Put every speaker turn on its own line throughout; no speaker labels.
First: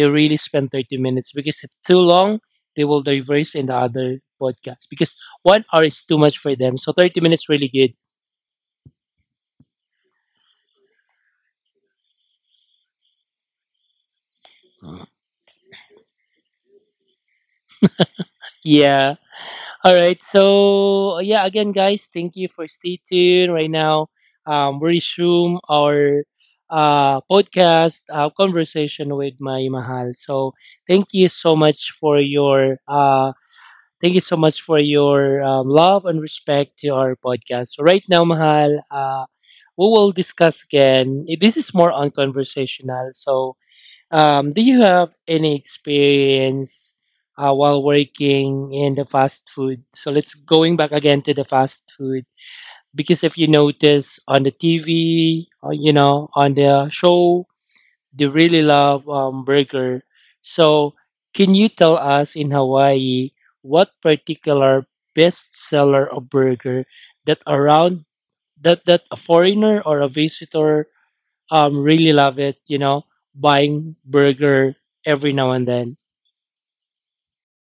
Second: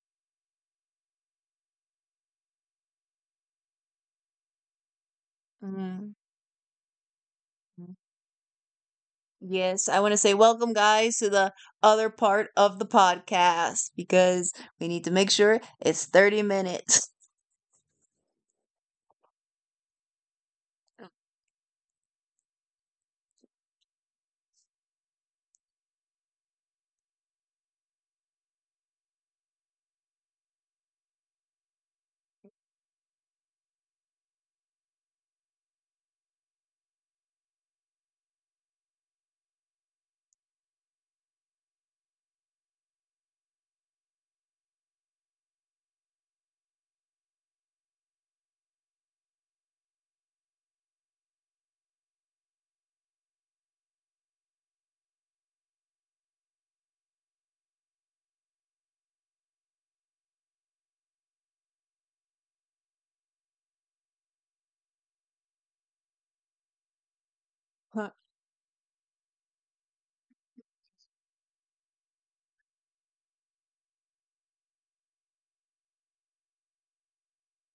they really spend 30 minutes, because if too long, they will diverse in the other podcast, because 1 hour is
Mhm.
too much for them, so 30 minutes really good.
Yes, I want to say welcome, guys, to the other part of the podcast because we need to make sure it's 30 minutes.
Yeah. All right, so yeah, again guys, thank you for stay tuned right now. We resume our podcast conversation with my mahal. So thank you so much for your uh, Thank you so much for your love and respect to our podcast. So right now, Mahal, we will discuss again. This is more unconversational. So, do you have any experience while working in the fast food? So let's going back again to the fast food, because if you notice on the TV, or, you know, on the show, they really love burger. So, can you tell us in Hawaii what particular best seller of burger that around that a foreigner or a visitor really love it? You know, buying burger every now and then.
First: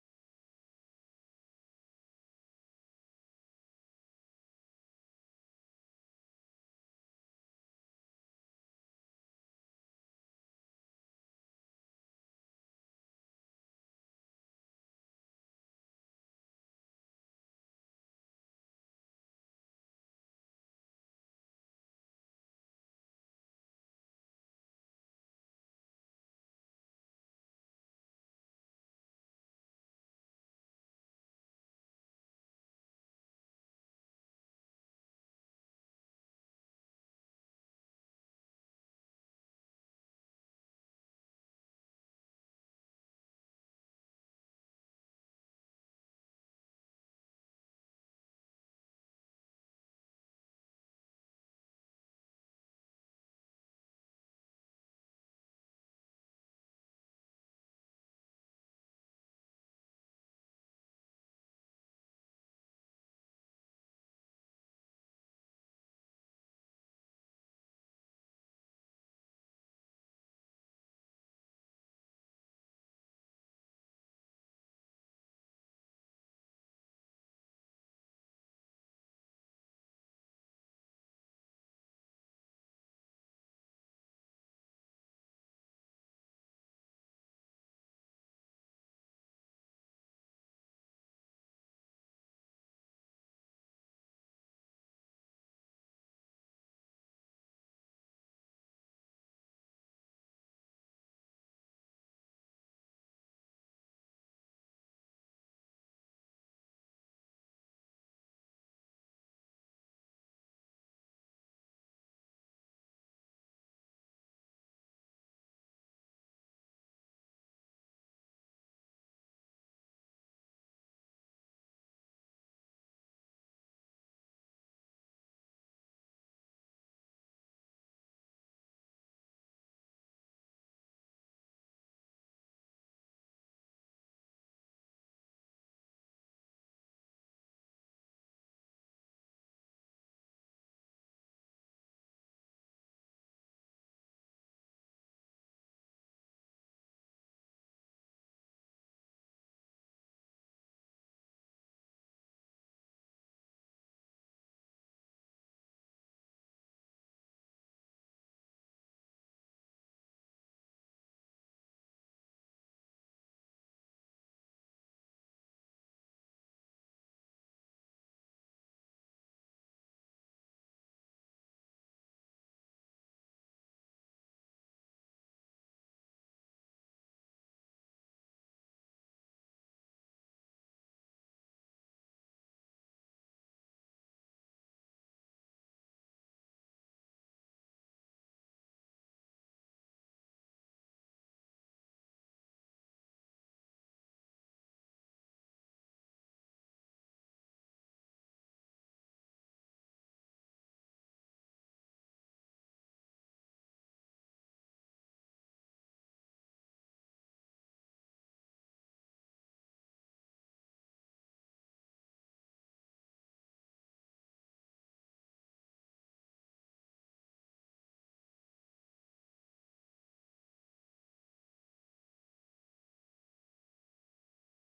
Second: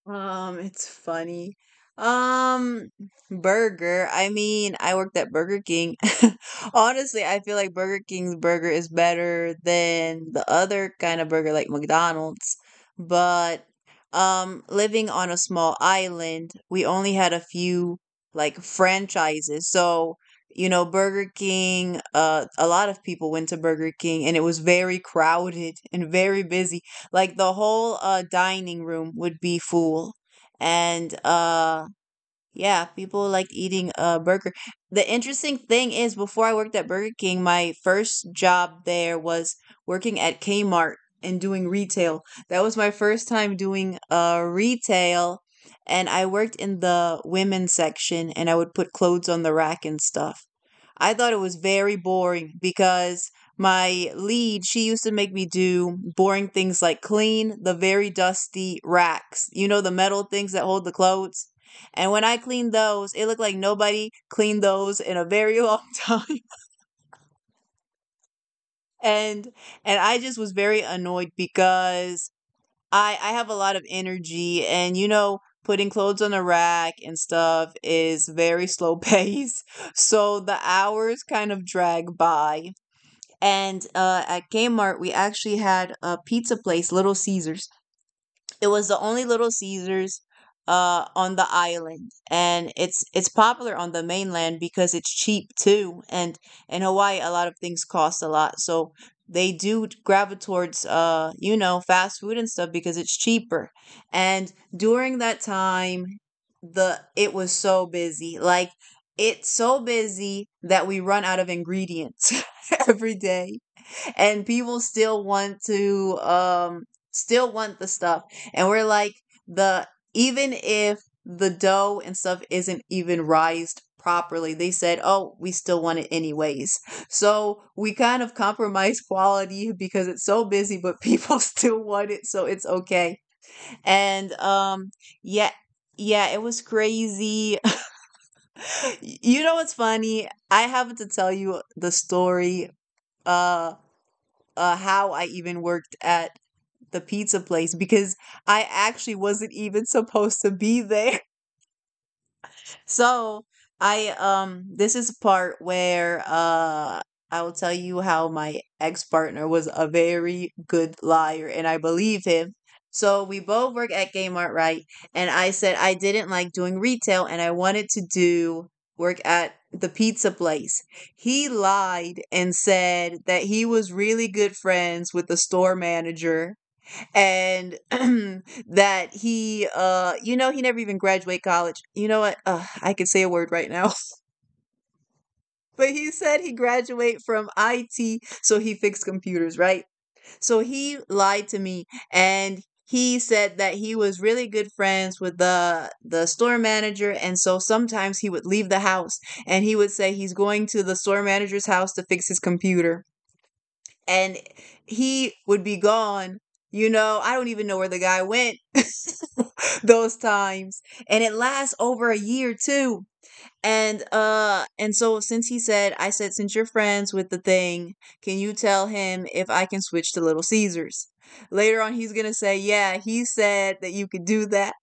It's funny. Um, Burger. I mean, I worked at Burger King. Honestly, I feel like Burger King's burger is better than the other kind of burger like McDonald's. But living on a small island, we only had a few like franchises. So, you know, Burger King, a lot of people went to Burger King and it was very crowded and very busy. Like the whole dining room would be full and yeah, people like eating a burger. The interesting thing is, before I worked at Burger King, my first job there was working at Kmart and doing retail. That was my first time doing retail, and I worked in the women's section and I would put clothes on the rack and stuff. I thought it was very boring because my lead, she used to make me do boring things like clean the very dusty racks. You know, the metal things that hold the clothes. And when I cleaned those, it looked like nobody cleaned those in a very long time. And and I just was very annoyed because I have a lot of energy, and you know, putting clothes on a rack and stuff is very slow pace. So the hours kind of drag by. And at Kmart, we actually had a pizza place, Little Caesars. It was the only Little Caesars on the island, and it's popular on the mainland because it's cheap too. And in Hawaii a lot of things cost a lot, so they do gravitate towards you know, fast food and stuff because it's cheaper. And during that time, the it was so busy, like it's so busy that we run out of ingredients every day, and people still want to still want the stuff, and we're like, the even if the dough and stuff isn't even rised properly, they said, "Oh, we still want it anyways." So we kind of compromise quality because it's so busy, but people still want it, so it's okay. And yeah, yeah, it was crazy. You know what's funny, I have to tell you the story uh how I even worked at the pizza place, because I actually wasn't even supposed to be there. So I, this is a part where I will tell you how my ex partner was a very good liar and I believe him. So we both work at Kmart, right? And I said I didn't like doing retail and I wanted to do work at the pizza place. He lied and said that he was really good friends with the store manager and that he, you know, he never even graduated college. You know what, I could say a word right now, but he said he graduated from it. So he fixed computers, right? So he lied to me, and he said that he was really good friends with the store manager, and so sometimes he would leave the house and he would say he's going to the store manager's house to fix his computer, and he would be gone. You know, I don't even know where the guy went those times. And it lasts over a year too. And so since he said, I said, since you're friends with the thing, can you tell him if I can switch to Little Caesars? Later on he's going to say, "Yeah, he said that you could do that."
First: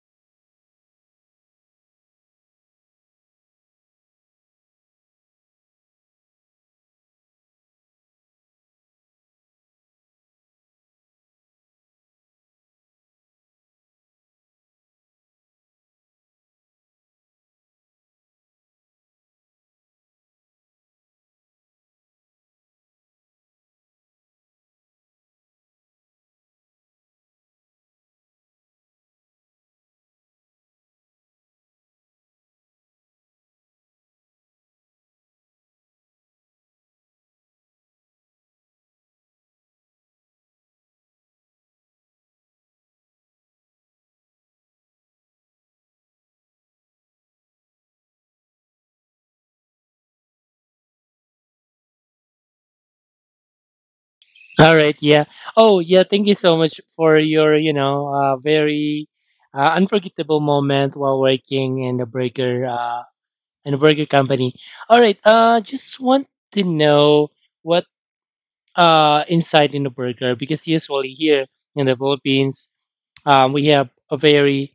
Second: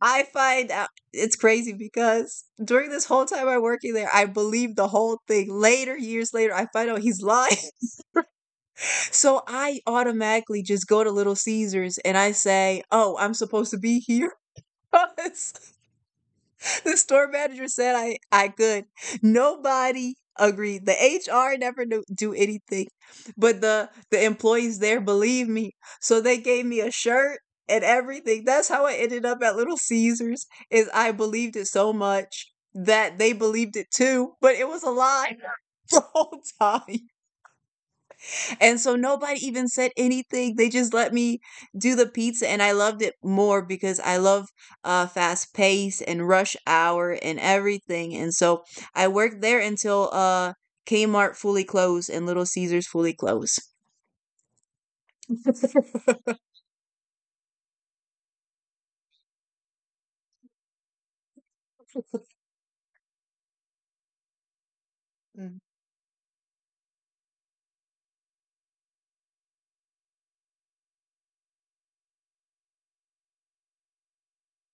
I find out it's crazy because during this whole time I'm working there, I believe the whole thing. Later, years later, I find out he's lying. So I automatically just go to Little Caesars and I say, "Oh, I'm supposed to be here 'cause the store manager said I could." Nobody agreed. The HR never knew, do anything, but the employees there believe me. So they gave me a shirt and everything. That's how I ended up at Little Caesars. Is I believed it so much that they believed it too, but it was a lie the whole time. And so nobody even said anything. They just let me do the pizza, and I loved it more because I love, fast pace and rush hour and everything, and so I worked there until, Kmart fully closed and Little Caesars fully closed.
All right, yeah. Oh, yeah. Thank you so much for your, you know, very unforgettable moment while working in the burger. And a burger company. All right. Just want to know what inside in the burger, because usually here in the Philippines, we have a very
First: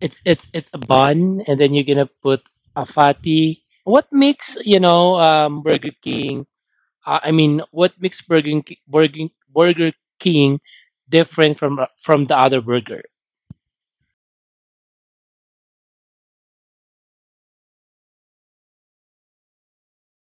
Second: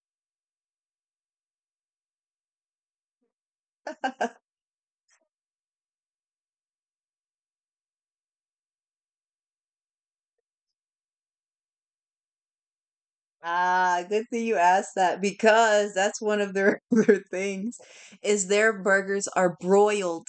it's a bun, and then you're gonna put a fatty. What makes, you know, Burger King? I mean, what makes Burger Ki- Burger Burger King different from the other burger?
Ah, good thing you asked that, because that's one of their their things is their burgers are broiled.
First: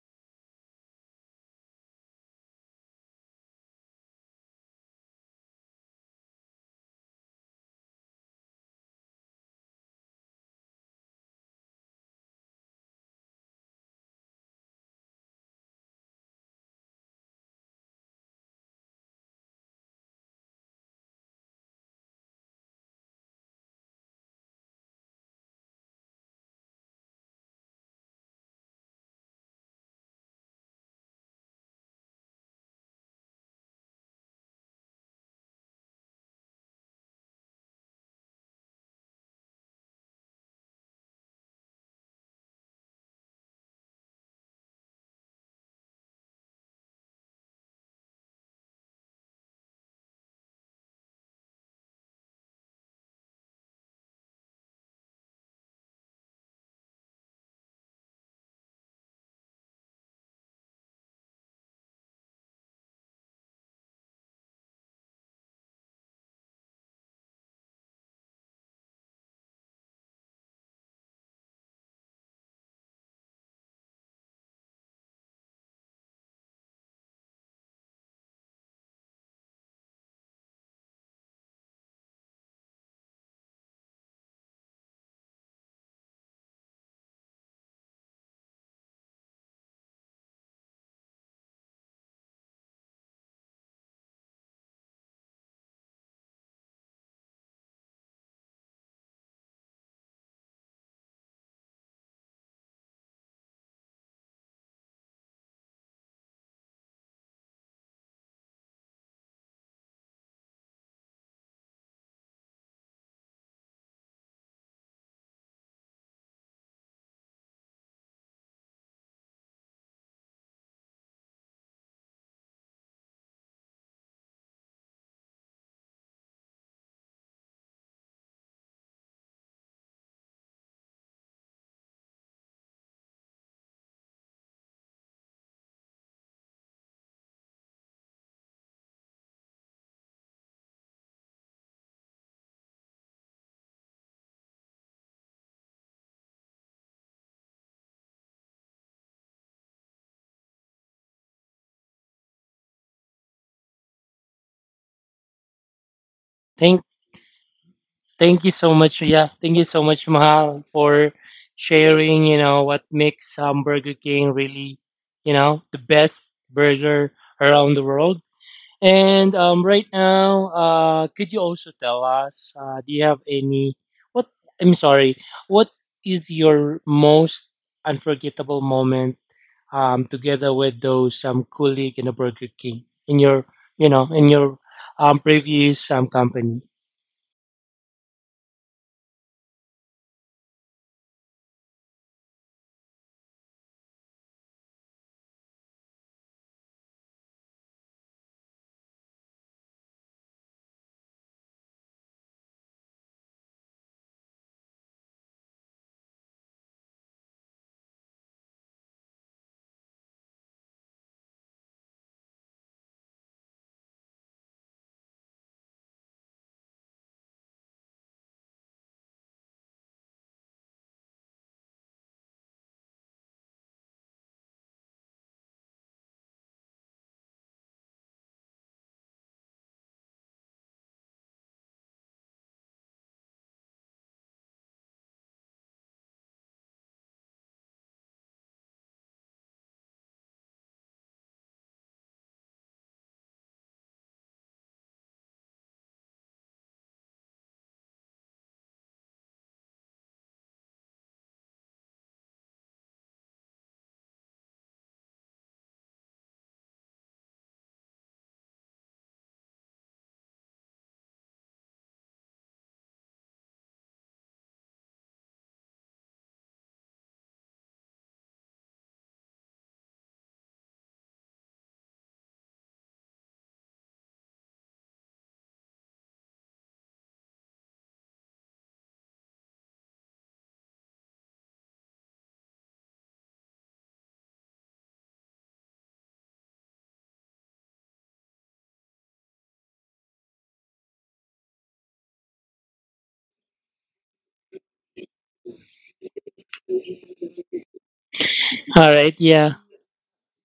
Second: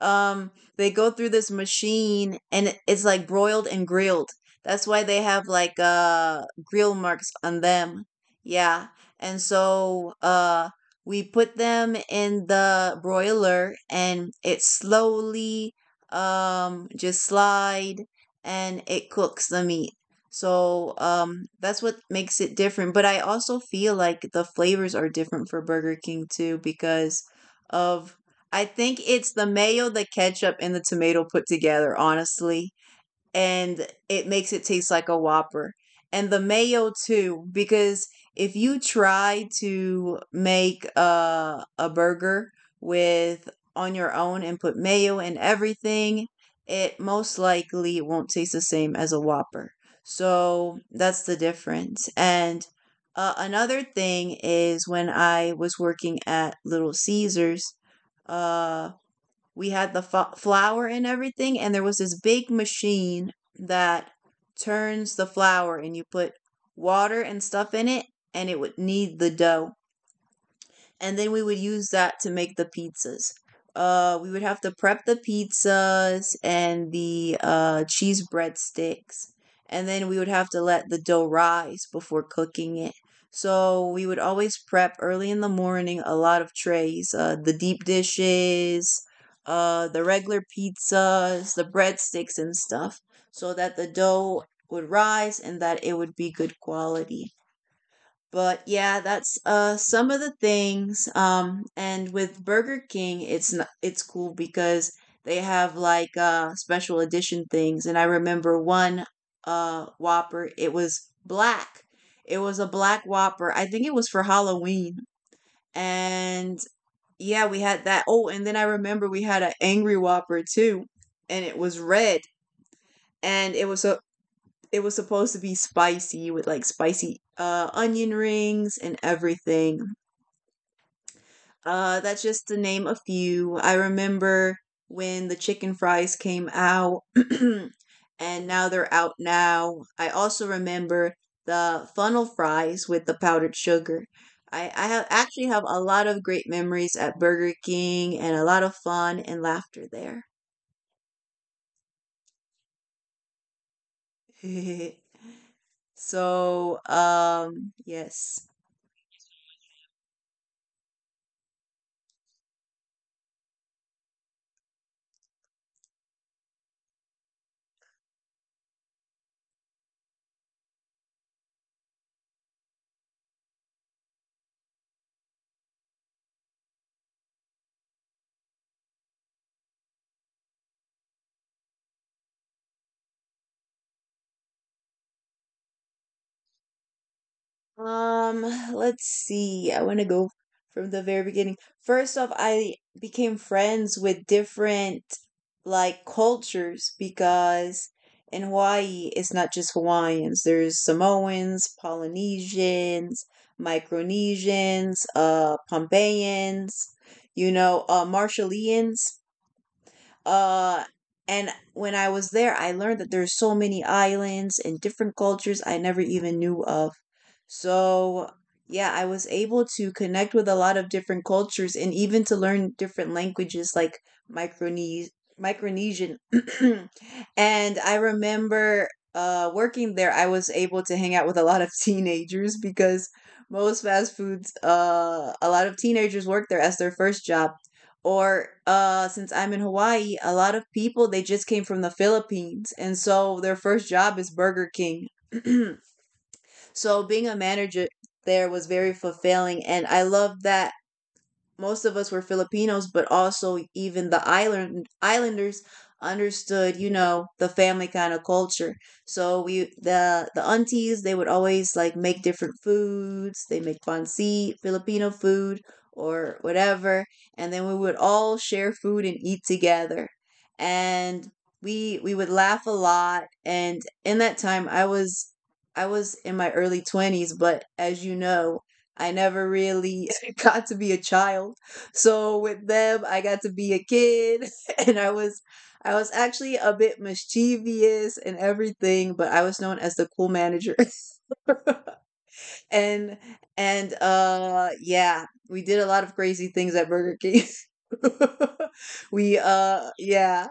um they go through this machine and it's like broiled and grilled. That's why they have like grill marks on them. Yeah. And so we put them in the broiler and it slowly just slide, and it cooks the meat. So that's what makes it different, but I also feel like the flavors are different for burger king too, because of, I think it's the mayo, the ketchup, and the tomato put together, honestly. And it makes it taste like a Whopper. And the mayo, too, because if you try to make a burger with on your own and put mayo and everything, it most likely won't taste the same as a Whopper. So that's the difference. And another thing is when I was working at Little Caesars, uh, we had the flour and everything, and there was this big machine that turns the flour and you put water and stuff in it, and it would knead the dough, and then we would use that to make the pizzas. We would have to prep the pizzas and the cheese breadsticks, and then we would have to let the dough rise before cooking it. So we would always prep early in the morning a lot of trays, the deep dishes, the regular pizzas, the breadsticks, and stuff, so that the dough would rise and that it would be good quality. But yeah, that's some of the things. And with Burger King, it's not, it's cool because they have like special edition things. And I remember one whopper, it was black. It was a black Whopper. I think it was for Halloween. And yeah, we had that. Oh, and then I remember we had an angry Whopper too, and it was red, and it was a it was supposed to be spicy with like spicy onion rings and everything. That's just to name a few. I remember when the chicken fries came out, and now they're out now. I also remember the funnel fries with the powdered sugar. I have actually have a lot of great memories at Burger King and a lot of fun and laughter there. So,
Thank. Thank
yes.
you so much. Yeah, thank you so much, Mahal, for sharing. You know what makes Burger King really, you know, the best burger around the world. And right now, could you also tell us? Do you have any? What I'm sorry. What is your most unforgettable moment, together with those colleague in a Burger King in your, you know, in your previous company?
Um, let's see. I want to go from the very beginning. First off, I became friends with different like cultures, because in Hawaii it's not just Hawaiians. There's Samoans, Polynesians, Micronesians, Pompeians, you know, Marshallians. Uh, and when I was there, I learned that there's so many islands and different cultures I never even knew of. So, yeah, I was able to connect with a lot of different cultures and even to learn different languages, like Micronese Micronesian. And I remember working there, I was able to hang out with a lot of teenagers because most fast foods, a lot of teenagers work there as their first job. Or since I'm in Hawaii, a lot of people, they just came from the Philippines, and so their first job is Burger King. So being a manager there was very fulfilling, and I love that most of us were Filipinos, but also even the islanders understood, you know, the family kind of culture. So we the aunties, they would always like make different foods. They make pancit, Filipino food or whatever, and then we would all share food and eat together. And we would laugh a lot, and in that time I was in my early 20s, but as you know, I never really got to be a child. So with them, I got to be a kid and I was actually a bit mischievous and everything, but I was known as the cool manager. and and yeah, we did a lot of crazy things at Burger King.
All right.
We
Yeah.
yeah,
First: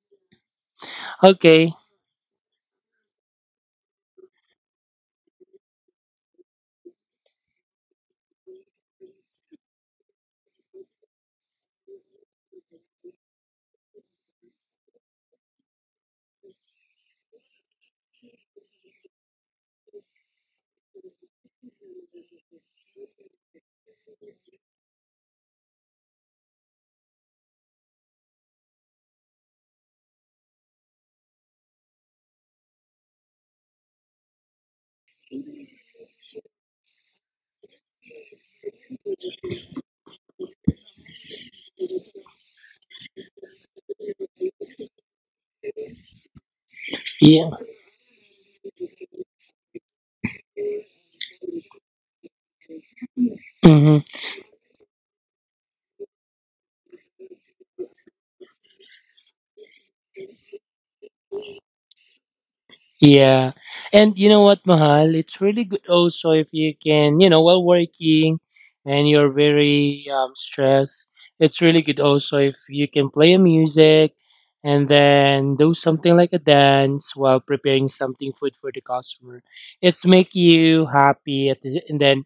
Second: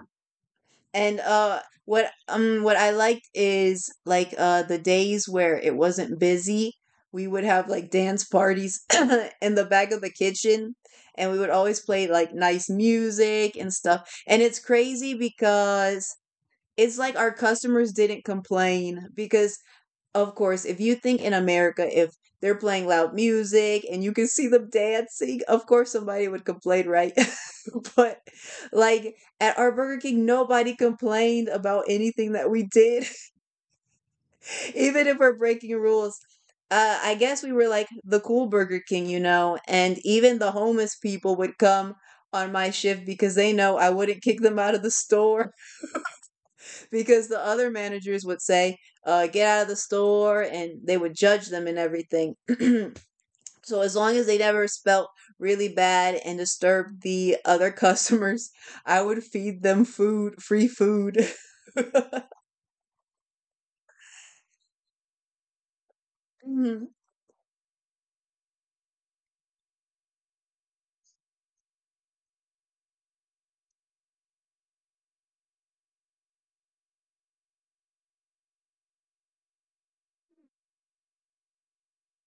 and
Okay.
what I liked is like the days where it wasn't busy, we would have like dance parties in the back of the kitchen, and we would always play like nice music and stuff. And it's crazy because it's like our customers didn't complain because of course, if you think in America, if they're playing loud music and you can see them dancing, of course somebody would complain, right? But like at our Burger King, nobody complained about anything that we did, even if we're breaking rules. I guess we were like the cool Burger King, and even the homeless people would come on my shift because they know I wouldn't kick them out of the store because the
Yeah.
other managers would say, get out of the store, and they would judge them and everything. So as
Hmm.
long as they never spelt really bad and disturbed the other customers, I would feed them food, free food.
Yeah. And you know what, Mahal? It's really good also if you
Mm-hmm,
can, you know, while working and you're very stressed, it's really good also if you can play a music, and then do something like a dance while preparing something food for the customer. It's make you happy at the, and then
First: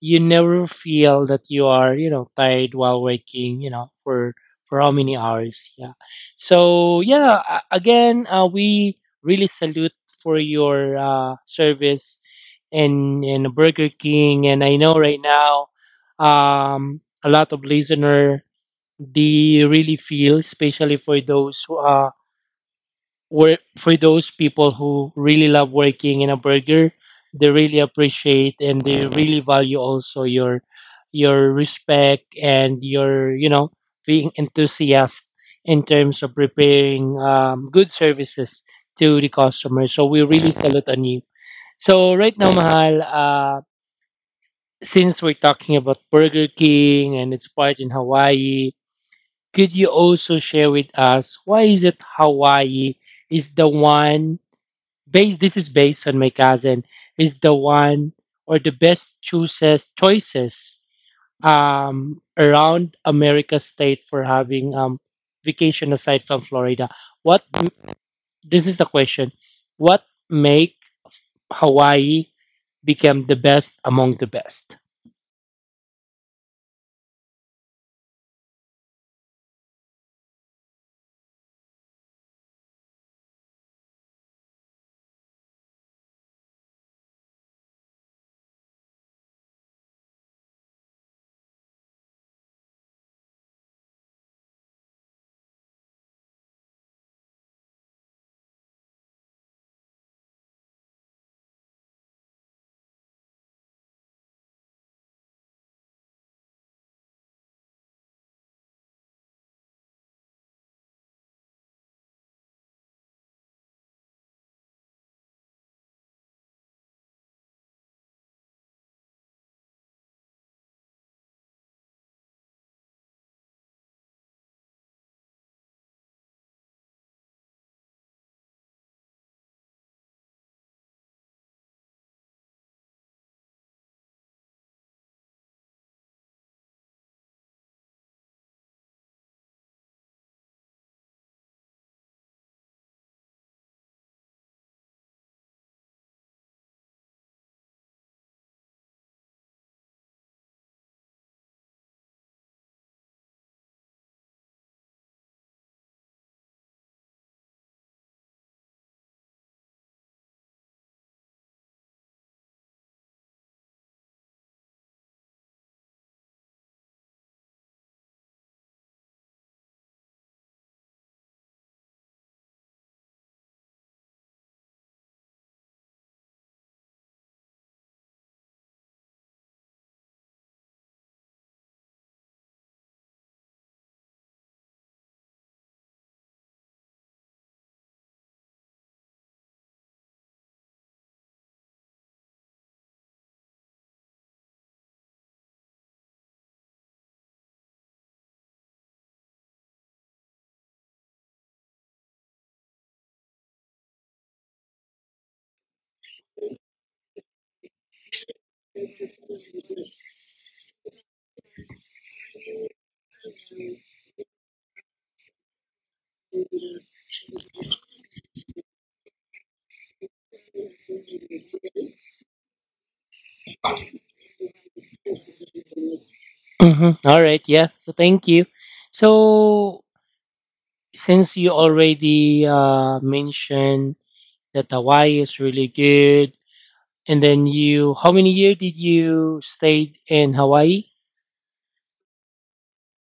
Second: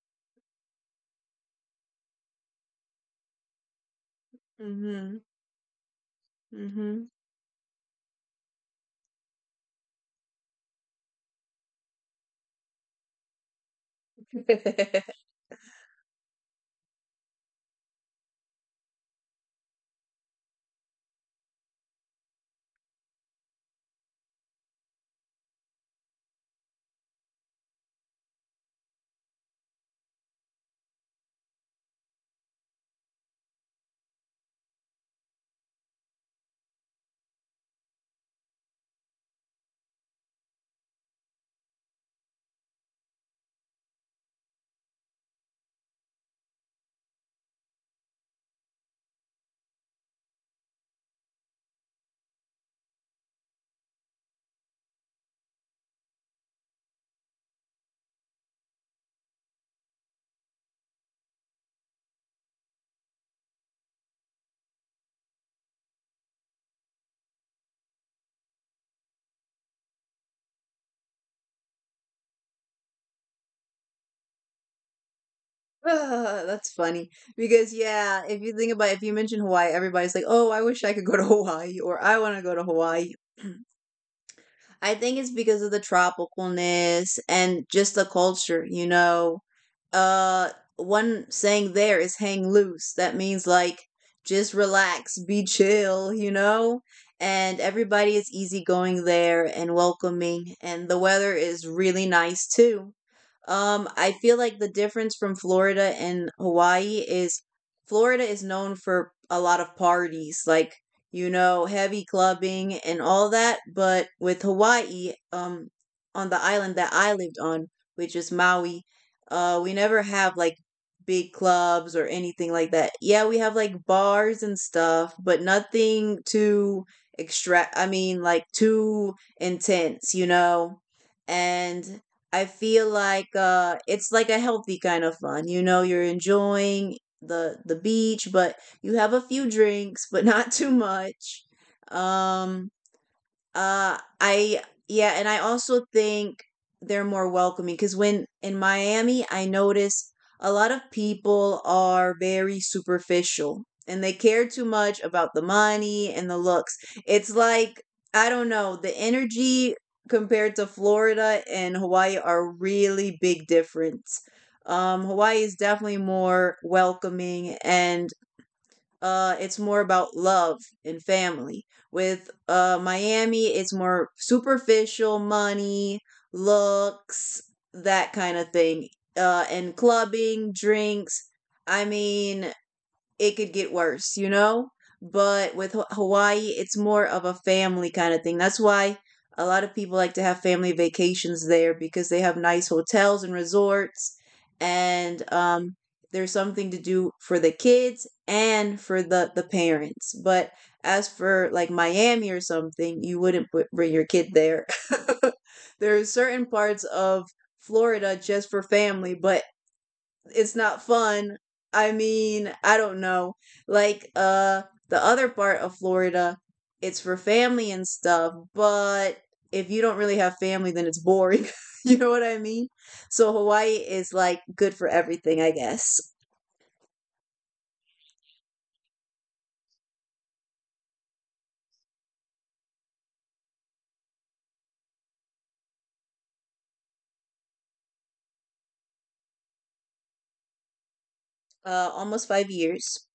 you never feel that you are, you know, tired while working, you know, for how many
mm-hmm.
hours. Yeah. So
Mm-hmm.
yeah, again, we really salute for your service in Burger King. And I know right now a lot of listener, they really feel, especially for those people who really love working in a burger, they really appreciate and they really value also your respect and your, you know, being enthusiast in terms of preparing good services to the customer. So we really salute on you. So right now, Mahal, since we're talking about Burger King and its part in Hawaii, could you also share with us why is it Hawaii is the one Base. This is based on my cousin, is the one or the best chooses choices around America state for having vacation aside from Florida. What this is the question? What make Hawaii become the best among the best?
Ah, that's funny because yeah, if you think about it, if you mention Hawaii, everybody's like, "Oh, I wish I could go to Hawaii," or "I want to go to Hawaii." I think it's because of the tropicalness and just the culture, you know. Uh One saying there is hang loose. That means like just relax, be chill, you know? And everybody is easygoing there and welcoming and the weather is really nice too. I feel like the difference from Florida and Hawaii is Florida is known for a lot of parties, like you know, heavy clubbing and all that. But with Hawaii, on the island that I lived on, which is Maui, we never have like big clubs or anything like that. Yeah, we have like bars and stuff, but nothing too extra, I mean, like too intense, you know? And I feel like it's like a healthy kind of fun. You know, you're enjoying the beach, but you have a few drinks, but not too much. Um, I Yeah, and I also think they're more welcoming because when in Miami, I notice a lot of people are very superficial and they care too much about the money and the looks. It's like I don't know, the energy compared to Florida and Hawaii are really big difference. Hawaii is definitely more welcoming and it's more about love and family. With Miami, it's more superficial, money, looks, that kind of thing. And clubbing, drinks. I mean, it could get worse, you know? But with Hawaii, it's more of a family kind of thing. That's why a lot of people like to have family vacations there because they have nice hotels and resorts. And there's something to do for the kids and for the parents. But as for like Miami or something, you wouldn't put, bring your kid there. There are certain parts of Florida just for family, but it's not fun. I mean, I don't know. Like the other part of Florida, it's for family and stuff, but if you don't really have family then it's boring. You know what I mean? So Hawaii is like good for everything, I guess.
Hmm. All right, yeah. So thank you. So since you already mentioned that Hawaii is really good. And then you, how many year did you stay in Hawaii?
Almost 5 years.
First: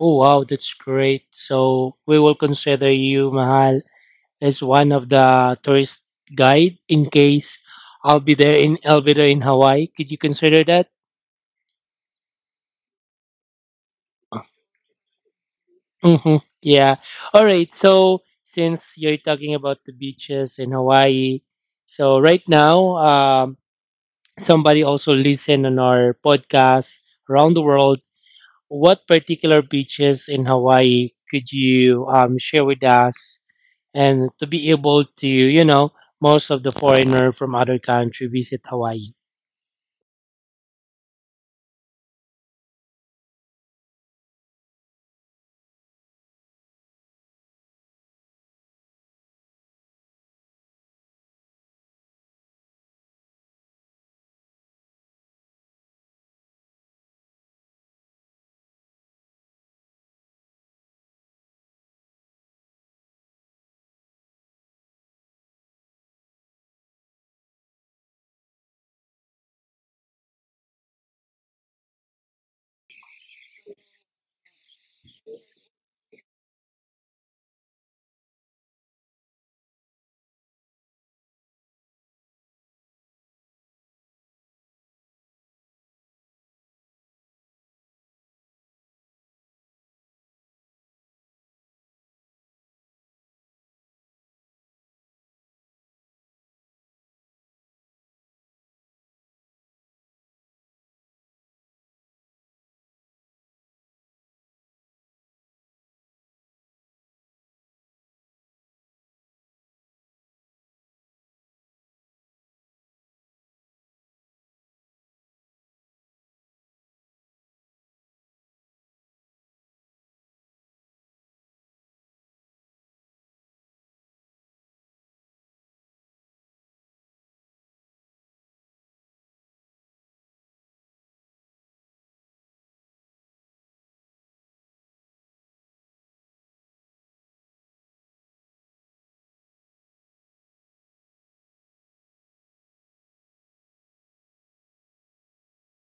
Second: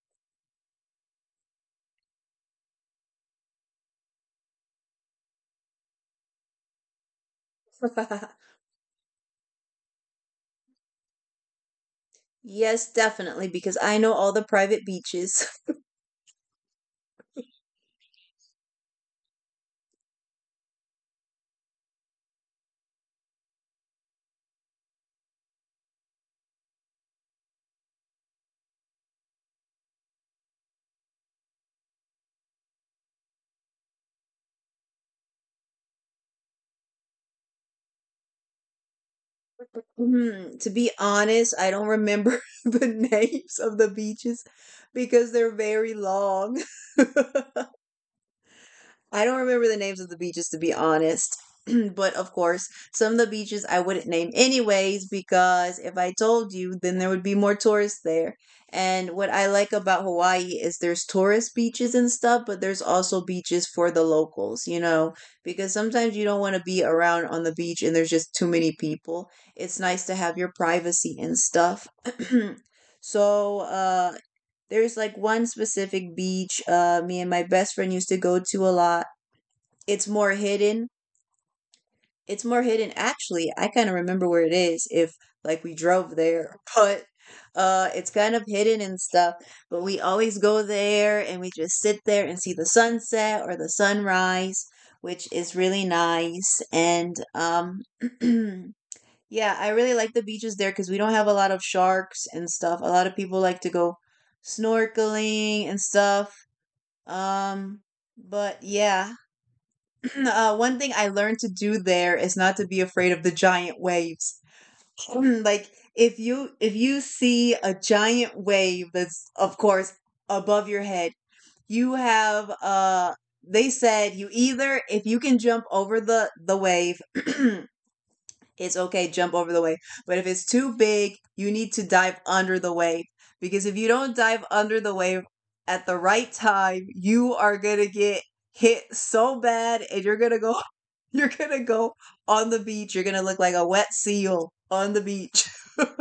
Oh wow, that's great. So we will consider you, Mahal, as one of the tourist guide in case I'll be there in Hawaii. Could you consider that?
Yes, definitely because I know all the private beaches.
Mm-hmm. Yeah. All right. So since you're talking about the beaches in Hawaii, so right now, somebody also listen on our podcast around the world, what particular beaches in Hawaii could you share with us? And to be able to, you know, most of the foreigner from other country visit Hawaii.
Mm, to be honest, I don't remember the names of the beaches because they're very long. I don't remember the names of the beaches to be honest. But of course, some of the beaches I wouldn't name anyways because if I told you, then there would be more tourists there. And what I like about Hawaii is there's tourist beaches and stuff, but there's also beaches for the locals, you know, because sometimes you don't want to be around on the beach and there's just too many people. It's nice to have your privacy and stuff. So, there's like one specific beach me and my best friend used to go to a lot, it's more hidden. It's more hidden. Actually, I kind of remember where it is if like we drove there, but it's kind of hidden and stuff. But we always go there and we just sit there and see the sunset or the sunrise, which is really nice. And yeah, I really like the beaches there because we don't have a lot of sharks and stuff. A lot of people like to go snorkeling and stuff. Um but yeah, one thing I learned to do there is not to be afraid of the giant waves. Like if you see a giant wave that's of course above your head, you have they said you either if you can jump over the wave. It's okay, jump over the wave, but if it's too big you need to dive under the wave, because if you don't dive under the wave at the right time you are going to get hit so bad, and you're going to go you're going to go on the beach, you're going to look like a wet seal on the beach.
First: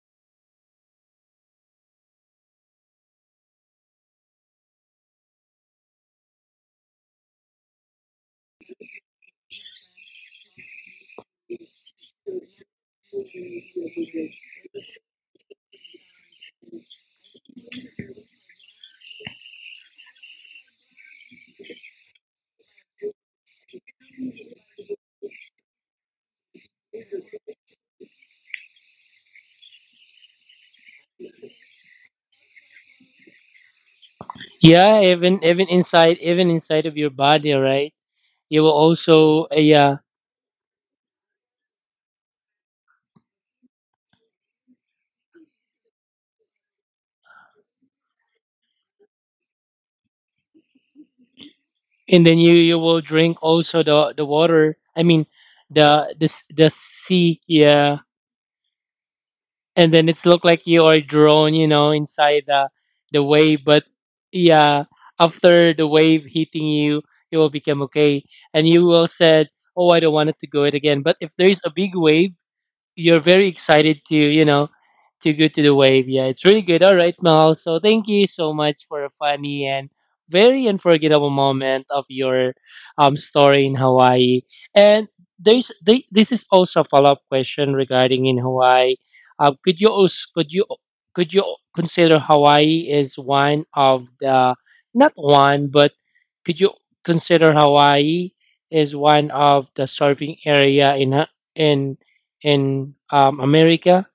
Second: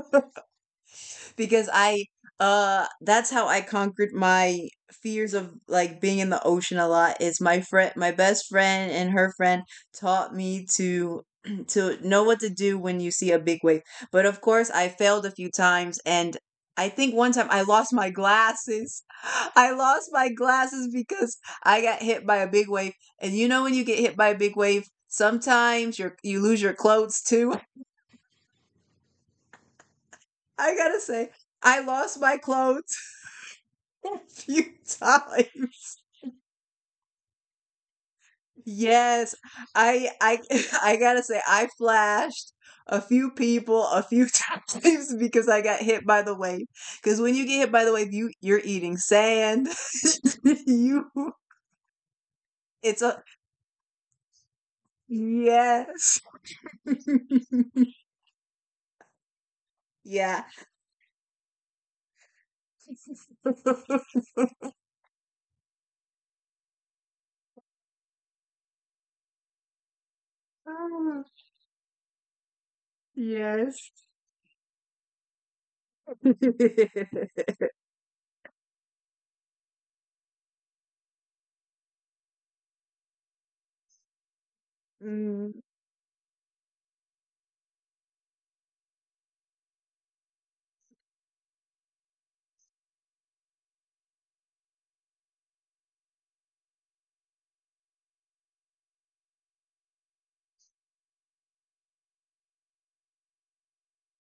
Because I that's how I conquered my fears of like being in the ocean a lot is my best friend and her friend taught me to to know what to do when you see a big wave. But of course I failed a few times and I think one time I lost my glasses. I lost my glasses because I got hit by a big wave. And you know when you get hit by a big wave, sometimes you lose your clothes too. I got to say I lost my clothes a few
Yeah,
times.
even inside of your body, right? You will
Yes,
also yeah,
I I gotta say I flashed a few people a few times because I got hit by the wave. Because when you get hit by the wave, you're eating sand. you
and then you
it's
will
a
drink also the water. I mean, the
Yes,
the s- the sea. Yeah, and then it's
yeah,
look like you are drawn, you know, inside the wave. But yeah, after the wave hitting you, you will become okay, and you will said, "Oh, I don't want it to go it again." But if there is a big wave, you're very
yes.
excited to, you know, to go to the wave. Yeah, it's really good. All right, Mel. So thank you so much for a funny and very unforgettable moment of your story in Hawaii. And
Mm.
this is also a follow up question regarding in Hawaii. Could you also could you consider Hawaii is one of the, not one, but could you consider Hawaii is one of the surfing area in America.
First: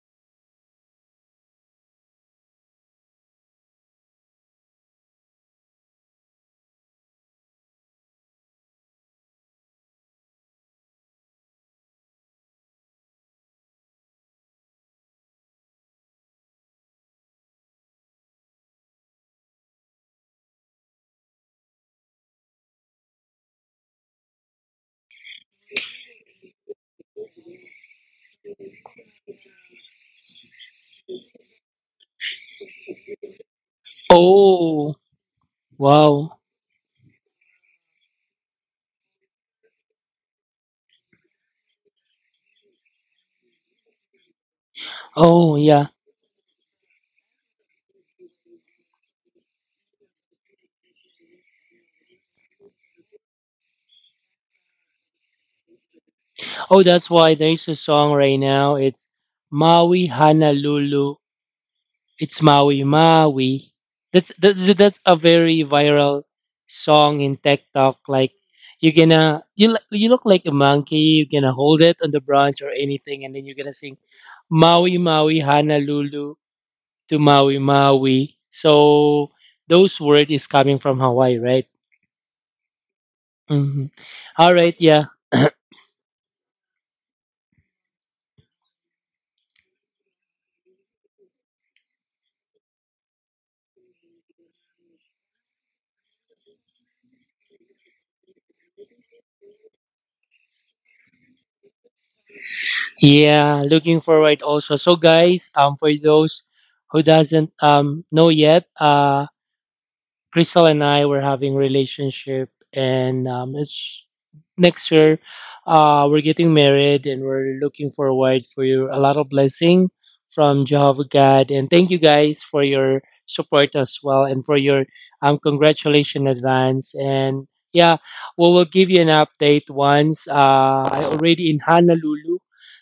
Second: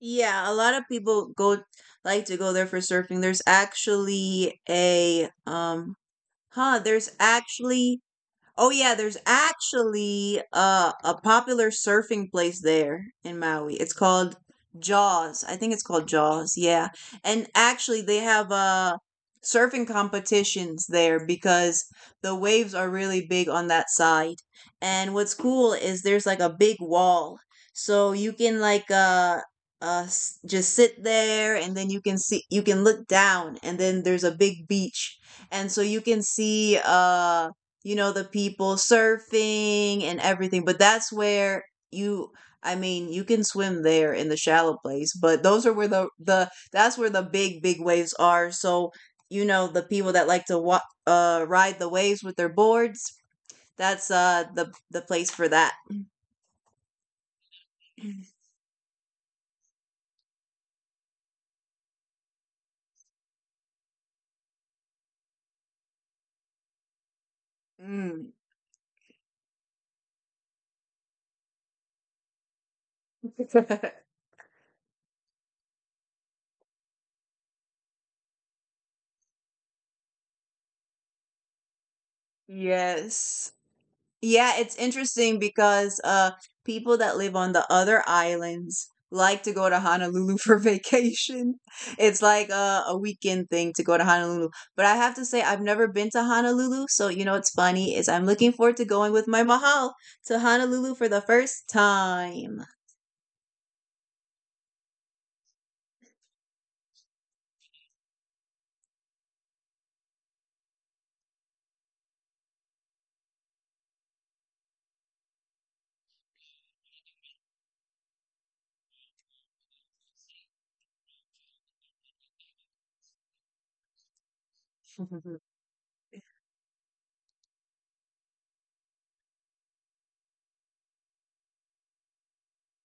Yeah, a lot of people go like to go there for surfing. There's actually a um huh, there's actually oh yeah, there's actually a popular surfing place there in Maui. It's called Jaws. I think it's called Jaws. Yeah, and actually they have surfing competitions there because the waves are really big on that side. And what's cool is there's like a big wall, so you can like just sit there and then you can see, you can look down and then there's a big
Oh,
beach, and so you can
wow.
see you know, the people surfing and everything. But that's where you, I mean, you can swim there in the shallow place, but
Oh,
those are where
yeah.
that's where the big, big waves are. So, you know, the people that like to ride the waves with their boards, that's the place for that.
Oh, that's why there's a song right now. It's Maui Honolulu. It's Maui Maui. That's a very viral song in TikTok.
Mm,
Like you look like a monkey. You're gonna hold it on the branch or anything, and then you're gonna sing Maui Maui Honolulu to Maui Maui. So those word is coming from Hawaii, right?
yes.
Mhm.
Yeah,
All
it's
right, yeah.
interesting because people that live on the other islands like to go to Honolulu for vacation. It's like a weekend thing to go to Honolulu. But I have to say, I've never been to Honolulu. So, you know, what's funny is I'm looking forward to going with my mahal to Honolulu for the first time.
Yeah, looking forward also. So guys, for those who doesn't know yet, Crystal and I were having relationship, and it's next year, we're getting married, and we're looking forward for your, a lot of blessing from Jehovah God. And thank you guys for your support as well, and for your congratulations in advance. And yeah, we will give you an update once I already in Honolulu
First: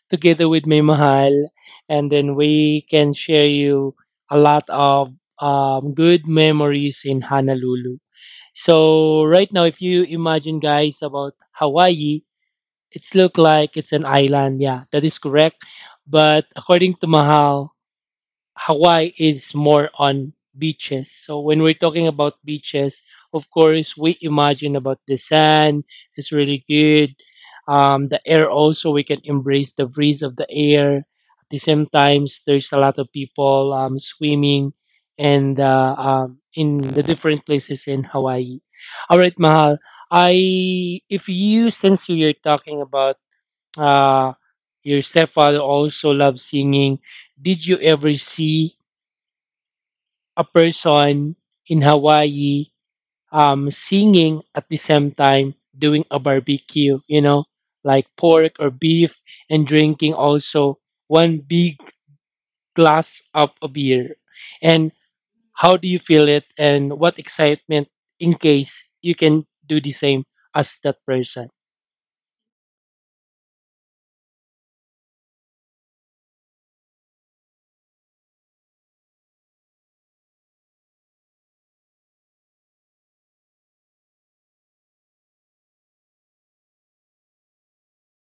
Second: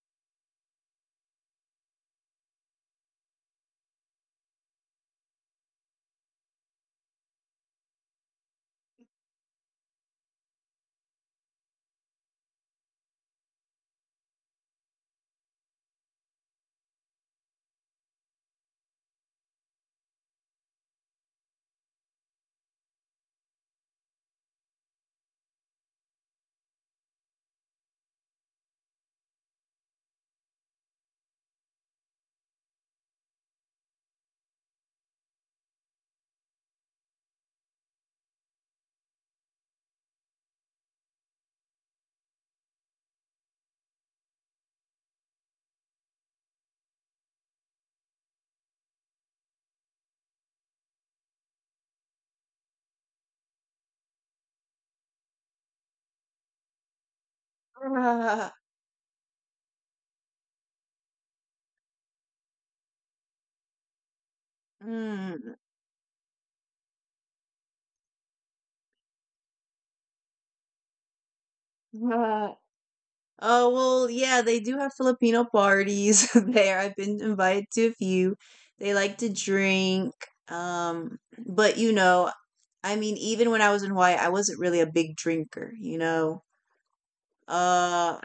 together with my mahal, and then we can share you a lot of good memories in Honolulu. So right now, if you imagine, guys, about Hawaii, it's look like it's an island. Yeah, that is correct. But according to Mahal, Hawaii is more on beaches. So when we're talking about beaches, of course, we imagine about the sand is really good. The air also, we can embrace the breeze of the air. At the same times, there's a lot of people swimming, and in the different places in Hawaii. All right, Mahal. I if you Since you're talking about uh, your stepfather also loves singing, did you ever see a person in Hawaii singing at the same time doing a barbecue, you know, like
Uh,
pork or beef, and drinking also one big glass of a beer. And
mm,
how do you feel it and what excitement in case you can do the same as that person?
uh, oh well, yeah, they do have Filipino parties there. I've been invited to a few. They like to drink. Um, but you know, I mean, even when I was in Hawaii, I wasn't really a big drinker, you know. Uh,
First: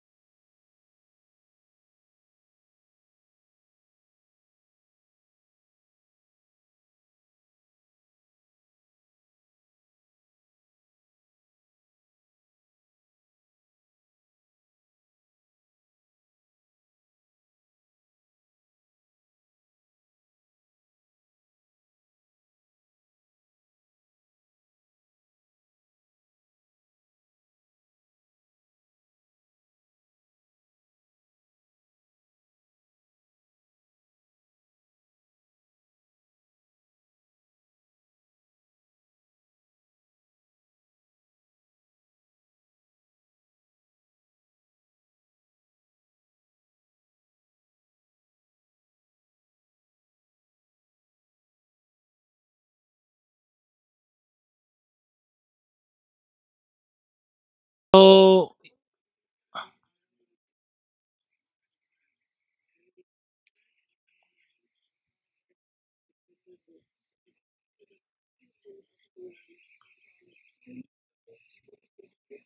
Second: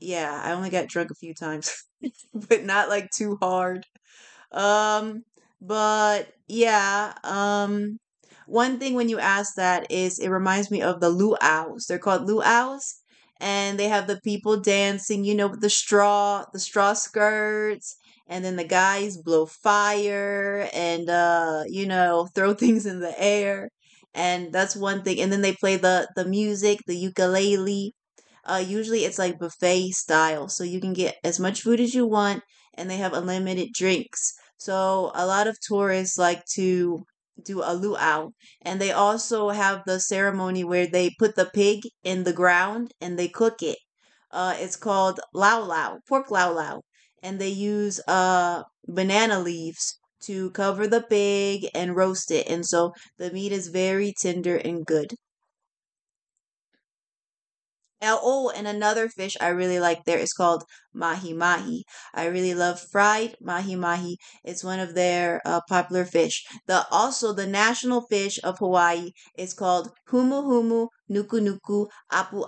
yeah, I only got drunk a few times, but not like too hard. Um, but yeah, one thing when you ask that is it reminds me of the luau's. They're called luau's, and they have the people dancing, you know, with the straw skirts, and then the guys blow fire and you know, throw things in the air. And that's one thing. And then they play the music, the ukulele. Usually it's like buffet style, so you can get as much food as you want, and they have unlimited drinks. So a lot of tourists like to do a luau, and they also have the ceremony where they put the pig in the ground and they cook it. It's called lau lau, pork lau lau, and they use banana leaves to cover the pig and roast it, and so the meat is very tender and good. Now, oh,
Oh
and another fish I really like there is called mahi mahi. I really love fried mahi mahi. It's one of their popular fish. The also the national fish of Hawaii is called humu humu nuku nuku apu.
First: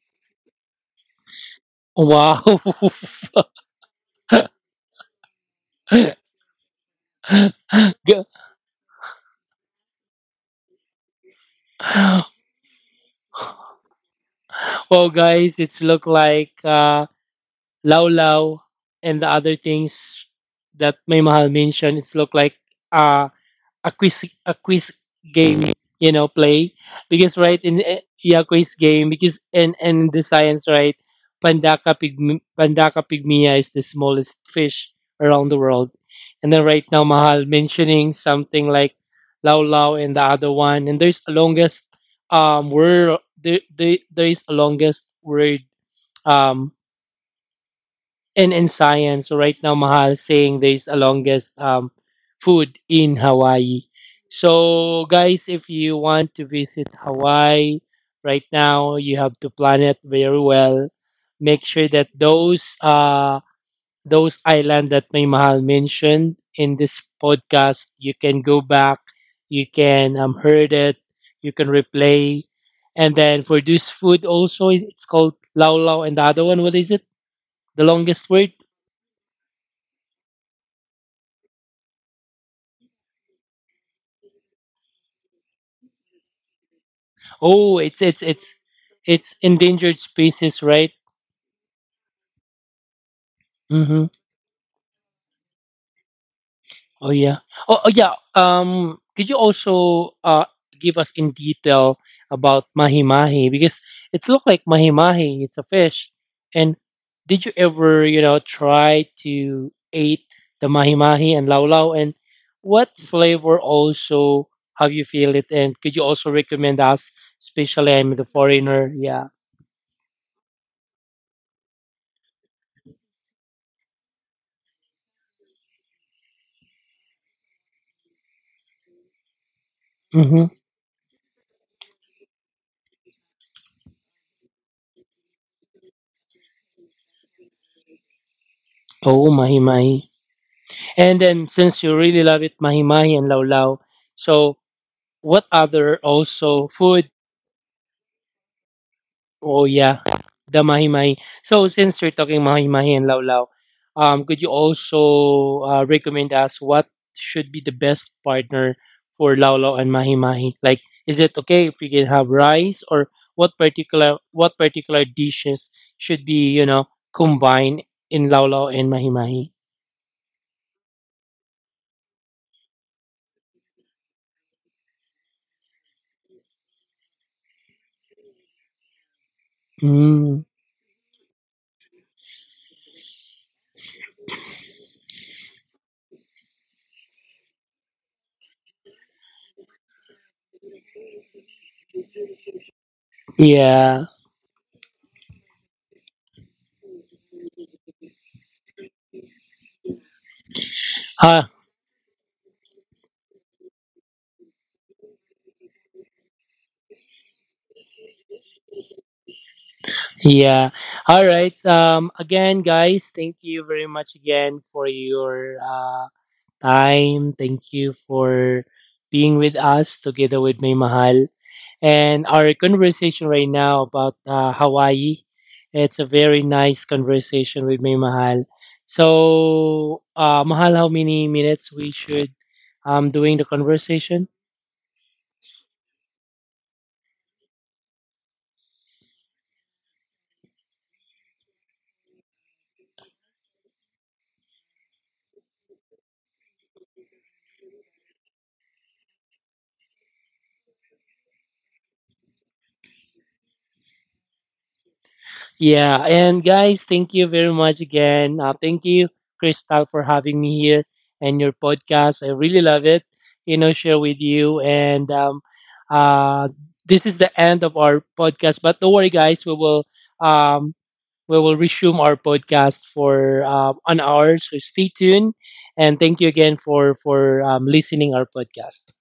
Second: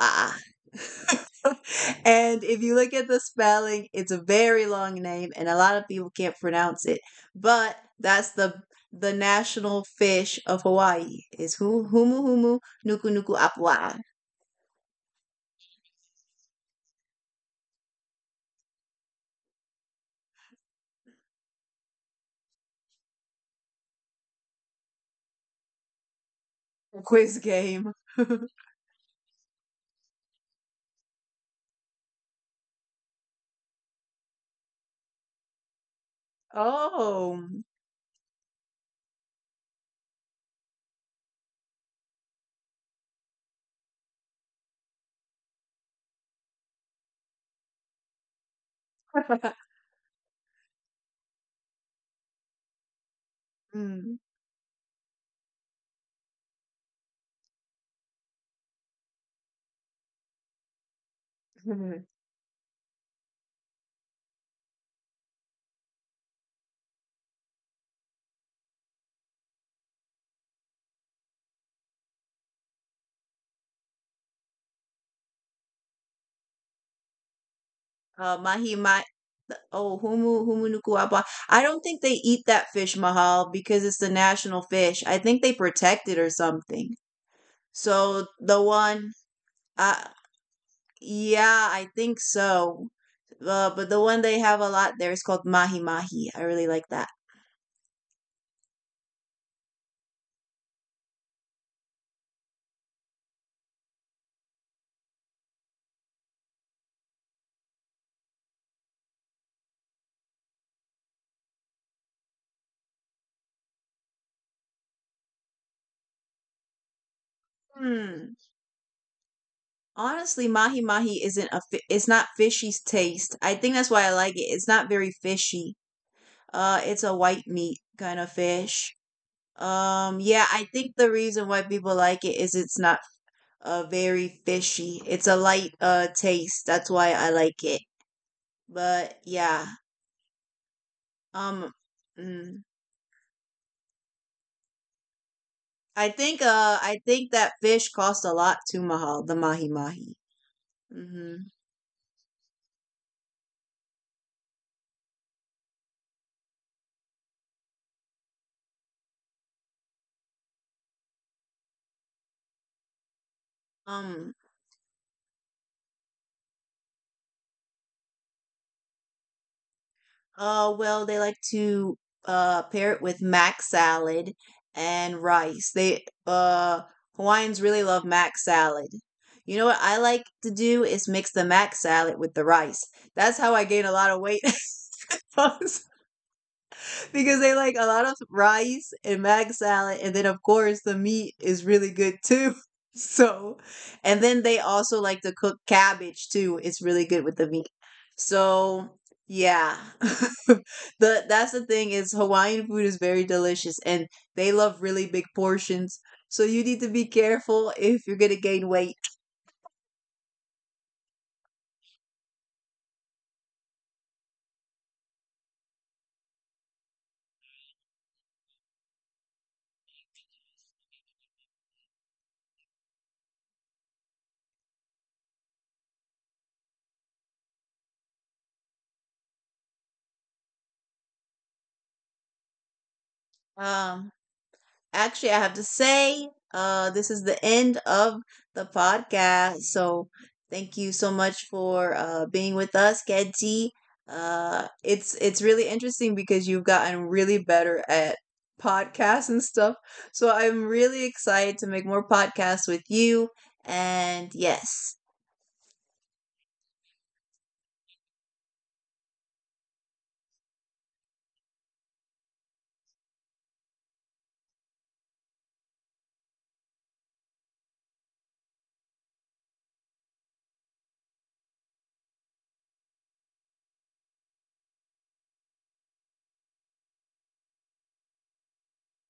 wow.
And if you look at the spelling, it's a very long name, and a lot of people
G-
can't pronounce it. But that's the national fish of Hawaii is humu humu nuku nuku apu.
Well, guys, it's look like Lao Lao, and the other things that May Mahal mentioned, it's look like uh, a quiz game, you know, play, because
Quiz
right in
game.
yeah, quiz game, because and the science, right? Pandaka pygmy, Pandaka pygmia is the smallest fish around the world, and then right now Mahal
Oh.
mentioning something like Lao Lao and the other one, and there's a longest word there. There is a longest word, um and in science. So right now, Mahal saying there's a longest food in Hawaii.
Mm.
So guys, if you want to visit Hawaii right now, you have to plan it very well. Make sure that those island that May Mahal mentioned in this podcast, you can go back, you can heard it, you can replay. And then for this food also, it's called lau lau, and the other one, what is it, the longest word?
Mahi ma oh, humu humu nuku apa. I don't think they eat that fish, Mahal, because it's the national fish. I think they protect it or something.
Oh,
So the one,
it's endangered
uh,
species, right?
yeah, I think so. But the
Mm-hmm.
one they have a lot there is called mahi mahi. I really like that.
Oh yeah. Oh, oh yeah. Could you also give us in detail about mahi mahi, because it looked like mahi mahi. It's a fish, and did you ever, you know, try to eat the mahi mahi and lao lao? And what flavor also have you feel it? And could you also recommend us, especially I'm the
Hmm.
foreigner? Yeah.
Honestly, mahi mahi isn't a fi- it's not fishy's taste. I think that's why I like it. It's not very fishy. It's a white meat kind of fish. Yeah,
Mm-hmm.
I think the reason why people like it is it's not very fishy. It's a light taste. That's why I like it. But
Oh, mahi
yeah,
mahi. And then
um,
since you really love it,
mm,
mahi mahi and lao. So what other also
I
food?
think that fish cost a lot to Mahal, the mahi
Oh yeah,
mahi.
the mahi mahi.
Mm-hmm.
So since we are talking mahi mahi and lao, could you also recommend us what should be the best partner for lao and mahi mahi? Like, is it okay if we can have rice, or
Um,
what particular dishes should be, you know, combined in lao and mahi mahi?
Well, they like to pair it with mac salad and rice. They Hawaiians really love mac salad. You know what I like to
Mm,
do is mix the mac salad with the rice. That's how I gain a lot of weight. Because they like a lot of rice and mag salad, and then of course the meat is really good too. So,
yeah.
and then they also like to cook cabbage too. It's really good with the meat. So, yeah. the That's the thing is Hawaiian food is very delicious and they love really big portions. So you need to be careful if you're going to gain weight.
Yeah. All right. Again, guys, thank you very much again for your time. Thank you for being with us together with May Mahal. And our conversation right now about Hawaii, it's a very nice conversation with May Mahal. So, Mahal, how many minutes we should doing the
Um
conversation?
Actually, I have to say, this is the end of the podcast. So thank you so much for being with us, Kedji. It's really interesting because you've gotten really better at podcasts and stuff. So I'm really excited to make more podcasts with you. And yes,
Yeah, and guys, thank you very much again. Thank you, Crystal, for having me here and your podcast. I really love it. You know, share with you, and uh, this is the end of our podcast. But don't worry, guys. Um, we will resume our podcast for an hour. So stay tuned, and thank you again for listening our podcast.